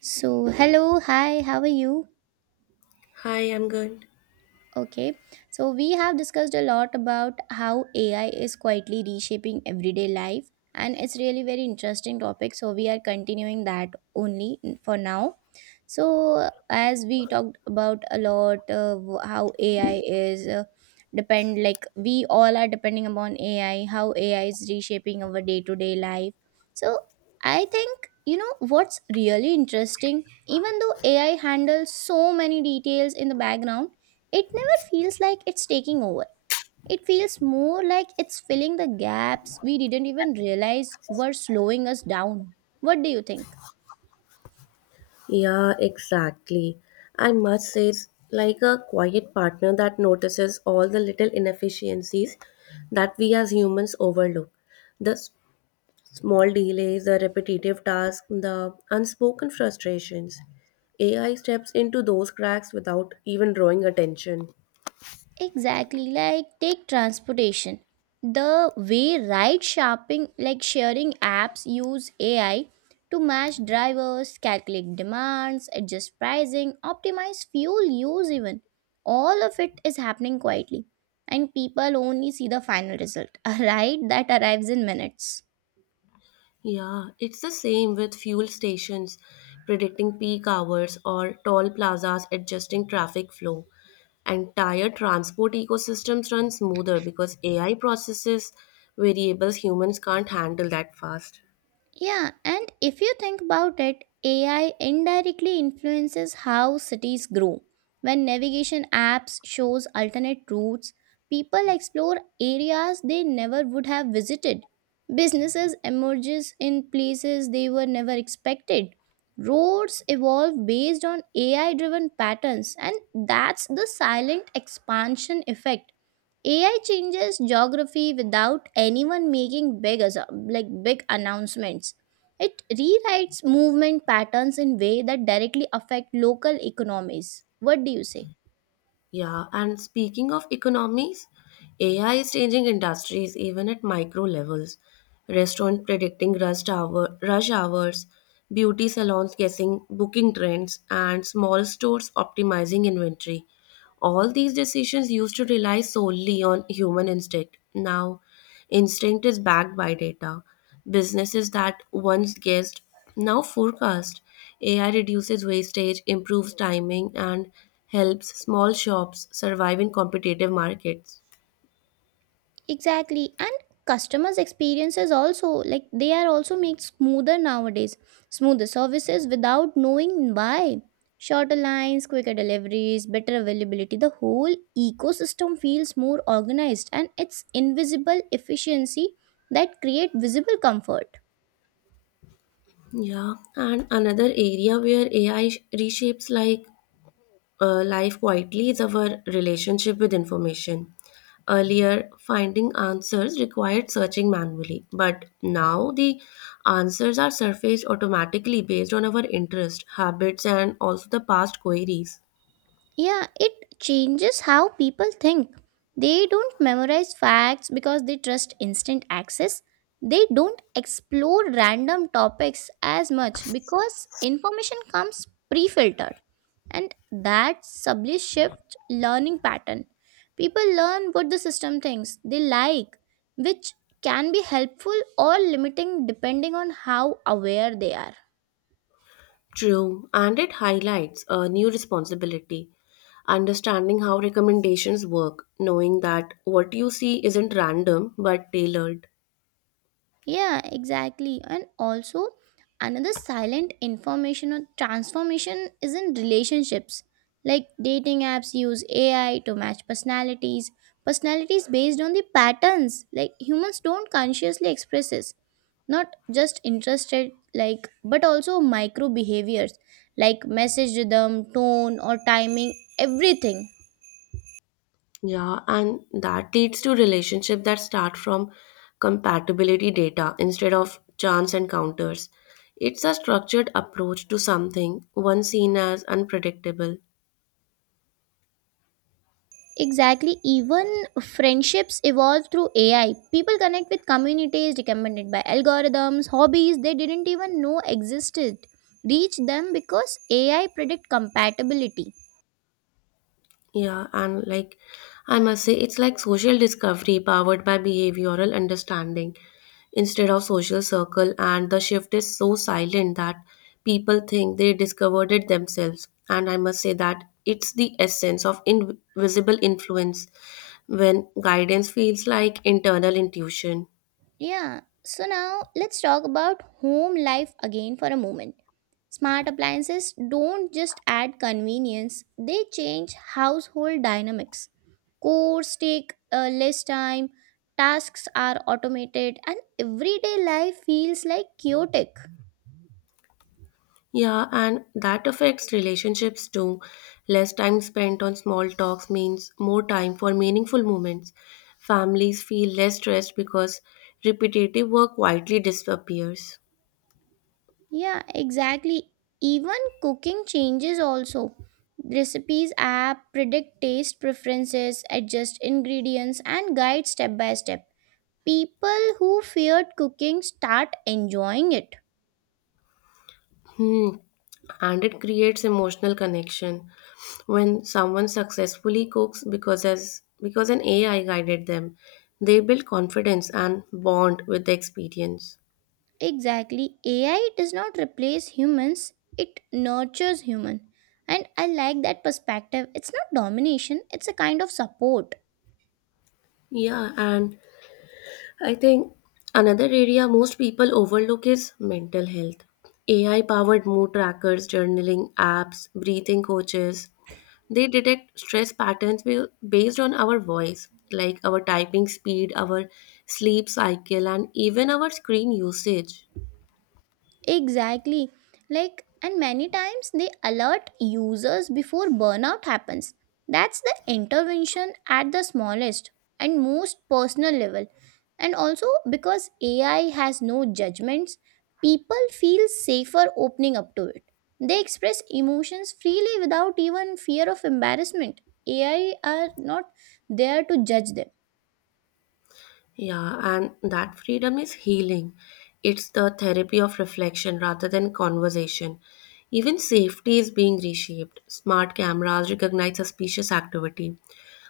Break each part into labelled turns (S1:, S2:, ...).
S1: So, hello, hi, how are you?
S2: Hi, I'm good.
S1: Okay, so we have discussed a lot about how AI is quietly reshaping everyday life, and it's really very interesting topic. So, we are continuing that only for now. So, as we talked about a lot, how AI is depend like we all are depending upon AI, how AI is reshaping our day to day life. So, I think you know what's really interesting, even though AI handles so many details in the background, it never feels like it's taking over. It feels more like it's filling the gaps we didn't even realize were slowing us down. What do you think?
S2: Yeah, exactly. I must say, it's like a quiet partner that notices all the little inefficiencies that we as humans overlook. The s- Small delays, the repetitive tasks, the unspoken frustrations. AI steps into those cracks without even drawing attention.
S1: Exactly, like take transportation. The way ride shopping, like sharing apps, use AI to match drivers, calculate demands, adjust pricing, optimize fuel use, even. All of it is happening quietly, and people only see the final result, a ride that arrives in minutes.
S2: Yeah, it's the same with fuel stations predicting peak hours or toll plazas adjusting traffic flow. Entire transport ecosystems run smoother because AI processes variables humans can't handle that fast.
S1: Yeah, and if you think about it, AI indirectly influences how cities grow. When navigation apps shows alternate routes, people explore areas they never would have visited. Businesses emerges in places they were never expected. Roads evolve based on AI driven patterns, and that's the silent expansion effect. AI changes geography without anyone making like big announcements. It rewrites movement patterns in way that directly affect local economies. What do you say?
S2: Yeah, and speaking of economies, AI is changing industries even at micro levels. Restaurant predicting rush hour, rush hours, beauty salons guessing booking trends, and small stores optimizing inventory. All these decisions used to rely solely on human instinct. Now, instinct is backed by data. Businesses that once guessed now forecast. AI reduces wastage, improves timing, and helps small shops survive in competitive markets.
S1: Exactly. And customers' experiences also, like they are also made smoother nowadays. Smoother services without knowing why. Shorter lines, quicker deliveries, better availability. The whole ecosystem feels more organized, and it's invisible efficiency that create visible comfort.
S2: Yeah, and another area where AI reshapes life quietly is our relationship with information. Earlier, finding answers required searching manually, but now the answers are surfaced automatically based on our interest, habits, and also the past queries.
S1: Yeah, it changes how people think. They don't memorize facts because they trust instant access. They don't explore random topics as much because information comes pre filtered. And that subtly shifts learning pattern. People learn what the system thinks they like, which can be helpful or limiting depending on how aware they are.
S2: True, and it highlights a new responsibility. Understanding how recommendations work, knowing that what you see isn't random but tailored.
S1: Yeah, exactly. And also, another silent information or transformation is in relationships. Like dating apps use AI to match personalities, personalities based on the patterns. Like humans don't consciously express this, not just interested, like, but also micro behaviors like message rhythm, tone, or timing, everything.
S2: Yeah, and that leads to relationship that start from compatibility data instead of chance encounters. It's a structured approach to something once seen as unpredictable.
S1: Exactly. Even friendships evolve through AI. People connect with communities recommended by algorithms, hobbies they didn't even know existed. Reach them because AI predict compatibility.
S2: Yeah, and like I must say, it's like social discovery powered by behavioral understanding instead of social circle, and the shift is so silent that people think they discovered it themselves. And I must say that it's the essence of invisible influence when guidance feels like internal intuition.
S1: Yeah. So now let's talk about home life again for a moment. Smart appliances don't just add convenience, they change household dynamics. Course take less time, tasks are automated, and everyday life feels like chaotic.
S2: Yeah, and that affects relationships too. Less time spent on small talks means more time for meaningful moments. Families feel less stressed because repetitive work quietly disappears.
S1: Yeah, exactly. Even cooking changes also. Recipes app predict taste preferences, adjust ingredients, and guide step by step. People who feared cooking start enjoying it.
S2: Hmm. And it creates emotional connection when someone successfully cooks because an AI guided them, they build confidence and bond with the experience.
S1: Exactly. AI does not replace humans, it nurtures human. And I like that perspective. It's not domination, it's a kind of support.
S2: Yeah, and I think another area most people overlook is mental health. AI powered mood trackers, journaling apps, breathing coaches, they detect stress patterns based on our voice, like our typing speed, our sleep cycle, and even our screen usage.
S1: Exactly. Like, and many times they alert users before burnout happens. That's the intervention at the smallest and most personal level. And also, because AI has no judgments, people feel safer opening up to it. They express emotions freely without even fear of embarrassment. AI are not there to judge them.
S2: Yeah, and that freedom is healing. It's the therapy of reflection rather than conversation. Even safety is being reshaped. Smart cameras recognize suspicious activity.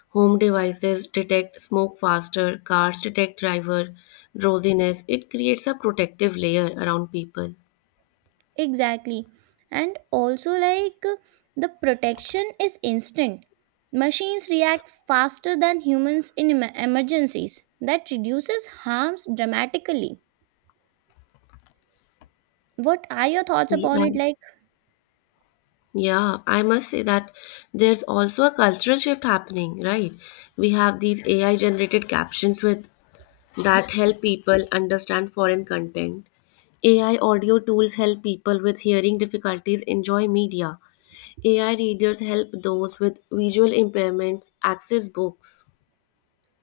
S2: Home devices detect smoke faster, cars detect driver drowsiness. It creates a protective layer around people.
S1: Exactly. And also, like, the protection is instant. Machines react faster than humans in emergencies. That reduces harms dramatically. What are your thoughts upon
S2: Yeah,
S1: it? Like,
S2: yeah, I must say that there's also a cultural shift happening, right? We have these AI generated captions with that help people understand foreign content. AI audio tools help people with hearing difficulties enjoy media. AI readers help those with visual impairments access books.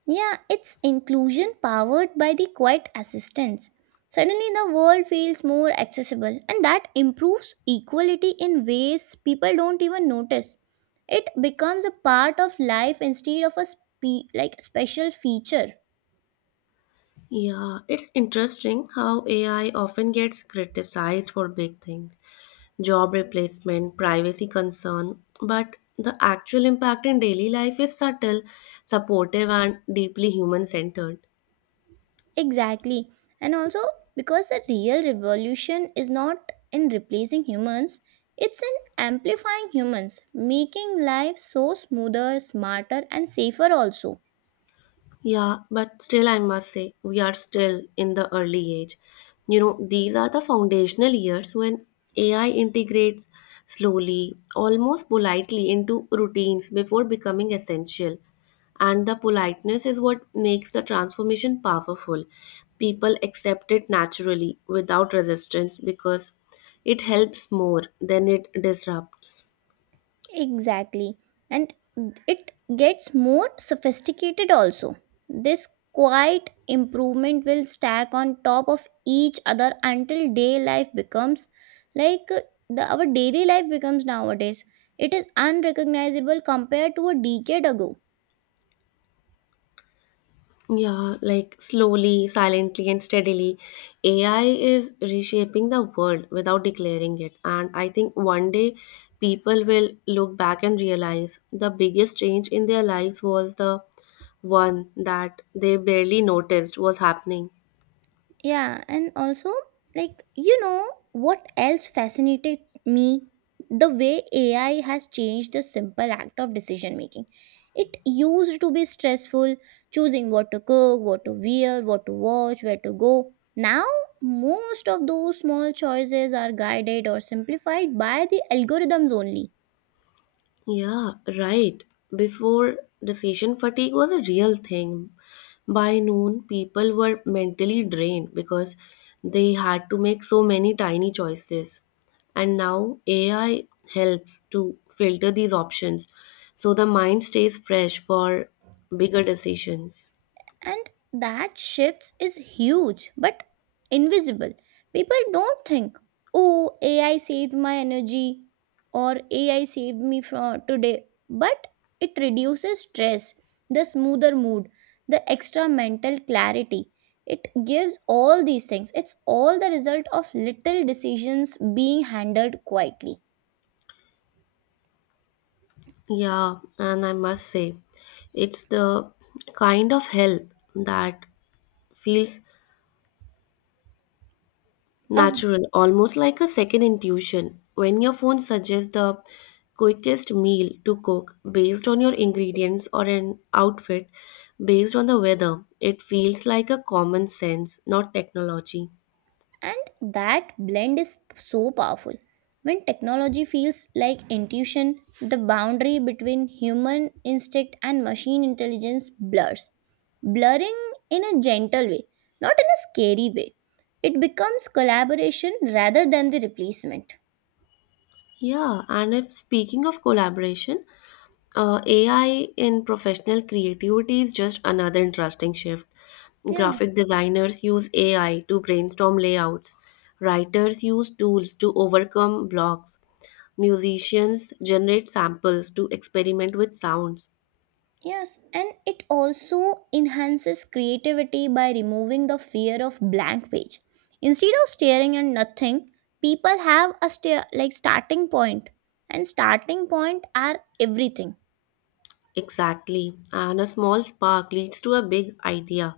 S1: yeah, it's inclusion powered by the quiet assistance. Suddenly, the world feels more accessible, and that improves equality in ways people don't even notice. It becomes a part of life instead of a like special feature.
S2: Yeah, it's interesting how AI often gets criticized for big things, job replacement, privacy concern, but the actual impact in daily life is subtle, supportive, and deeply human centered.
S1: Exactly. And also, because the real revolution is not in replacing humans, it's in amplifying humans, making life so smoother, smarter, and safer also.
S2: Yeah, but still, I must say, we are still in the early age. You know, these are the foundational years when AI integrates slowly, almost politely, into routines before becoming essential. And the politeness is what makes the transformation powerful. People accept it naturally without resistance because it helps more than it disrupts.
S1: Exactly. And it gets more sophisticated also. This quiet improvement will stack on top of each other until day life becomes like our daily life becomes nowadays. It is unrecognizable compared to a decade ago.
S2: Yeah, like slowly, silently, and steadily, AI is reshaping the world without declaring it. And I think one day people will look back and realize the biggest change in their lives was the one that they barely noticed was happening.
S1: Yeah, and also, like, you know, what else fascinated me? The way AI has changed the simple act of decision making. It used to be stressful, choosing what to cook, what to wear, what to watch, where to go. Now, most of those small choices are guided or simplified by the algorithms only.
S2: Yeah, right. Before, decision fatigue was a real thing. By noon, people were mentally drained because they had to make so many tiny choices. And now AI helps to filter these options so the mind stays fresh for bigger decisions.
S1: And that shift is huge, but invisible. People don't think, oh, AI saved my energy or AI saved me from today, but it reduces stress, the smoother mood, the extra mental clarity it gives. All these things, it's all the result of little decisions being handled quietly.
S2: Yeah, and I must say, it's the kind of help that feels
S1: A
S2: natural, almost like a second intuition. When your phone suggests the quickest meal to cook based on your ingredients or an outfit based on the weather, it feels like a common sense, not technology.
S1: And that blend is so powerful. When technology feels like intuition, the boundary between human instinct and machine intelligence blurs. Blurring in a gentle way, not in a scary way. It becomes collaboration rather than the replacement.
S2: Yeah, and if speaking of collaboration, AI in professional creativity is just another interesting shift.
S1: Yeah.
S2: Graphic designers use AI to brainstorm layouts, writers use tools to overcome blocks, musicians generate samples to experiment with sounds.
S1: Yes, and it also enhances creativity by removing the fear of blank page. Instead of staring at nothing, people have a stare like starting point, and starting point are everything.
S2: Exactly, and a small spark leads to a big idea.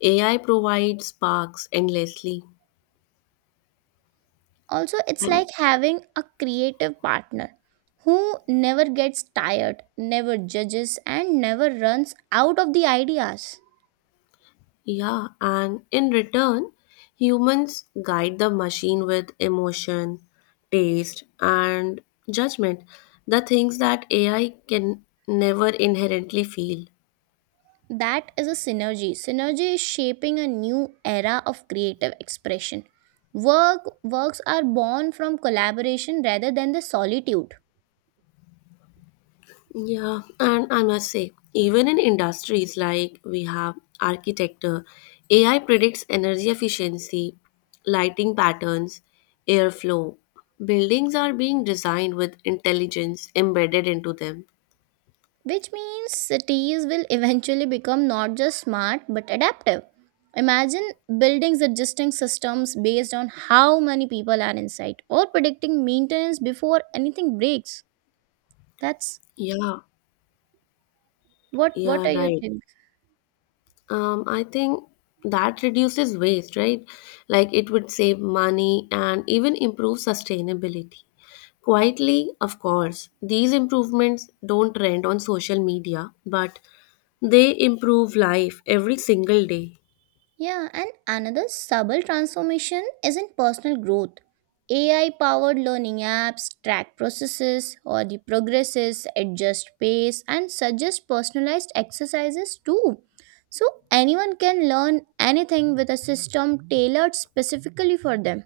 S2: AI provides sparks endlessly.
S1: Also, it's like having a creative partner who never gets tired, never judges, and never runs out of the ideas.
S2: Yeah, and in return, humans guide the machine with emotion, taste, and judgment, the things that AI can never inherently feel.
S1: That is a synergy. Synergy is shaping a new era of creative expression. Works are born from collaboration rather than the solitude,
S2: Yeah, and I must say, even in industries like we have architecture, AI predicts energy efficiency, lighting patterns, airflow. Buildings are being designed with intelligence embedded into them.
S1: which means cities will eventually become not just smart but adaptive. Imagine buildings adjusting systems based on how many people are inside or predicting maintenance before anything breaks. That's
S2: Yeah,
S1: what
S2: yeah,
S1: are you
S2: right.
S1: thinking?
S2: I think that reduces waste, right? Like it would save money and even improve sustainability. Quietly, of course, these improvements don't trend on social media, but they improve life every single day.
S1: Yeah, and another subtle transformation is in personal growth. AI powered learning apps track processes or the progresses, adjust pace, and suggest personalized exercises too. So anyone can learn anything with a system tailored specifically for them.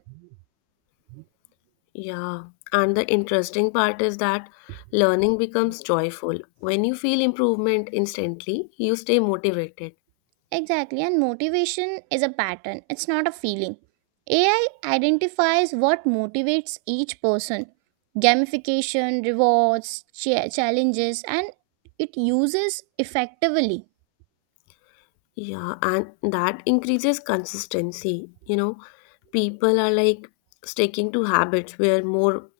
S2: Yeah. And the interesting part is that learning becomes joyful. When you feel improvement instantly, you stay motivated.
S1: Exactly, and motivation is a pattern, it's not a feeling. AI identifies what motivates each person gamification, rewards, challenges, and it uses effectively.
S2: Yeah, and that increases consistency. You know, people are like sticking to habits where more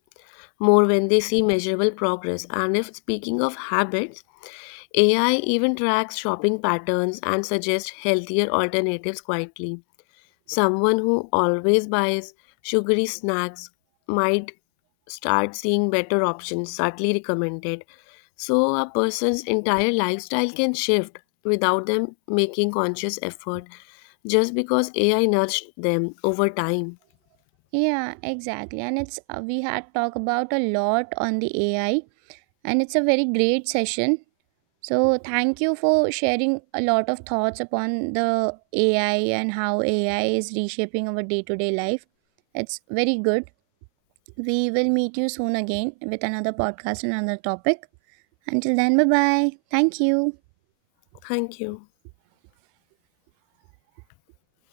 S2: more when they see measurable progress. And if speaking of habits, AI even tracks shopping patterns and suggests healthier alternatives quietly. Someone who always buys sugary snacks might start seeing better options subtly recommended. So, a person's entire lifestyle can shift without them making conscious effort just because AI nudged them over time.
S1: Yeah, exactly. And it's we had talked about a lot on the AI, and it's a very great session. So, thank you for sharing a lot of thoughts upon the AI and how AI is reshaping our day to day life. It's very good. We will meet you soon again with another podcast and another topic. Until then, bye bye. Thank you.
S2: Thank you.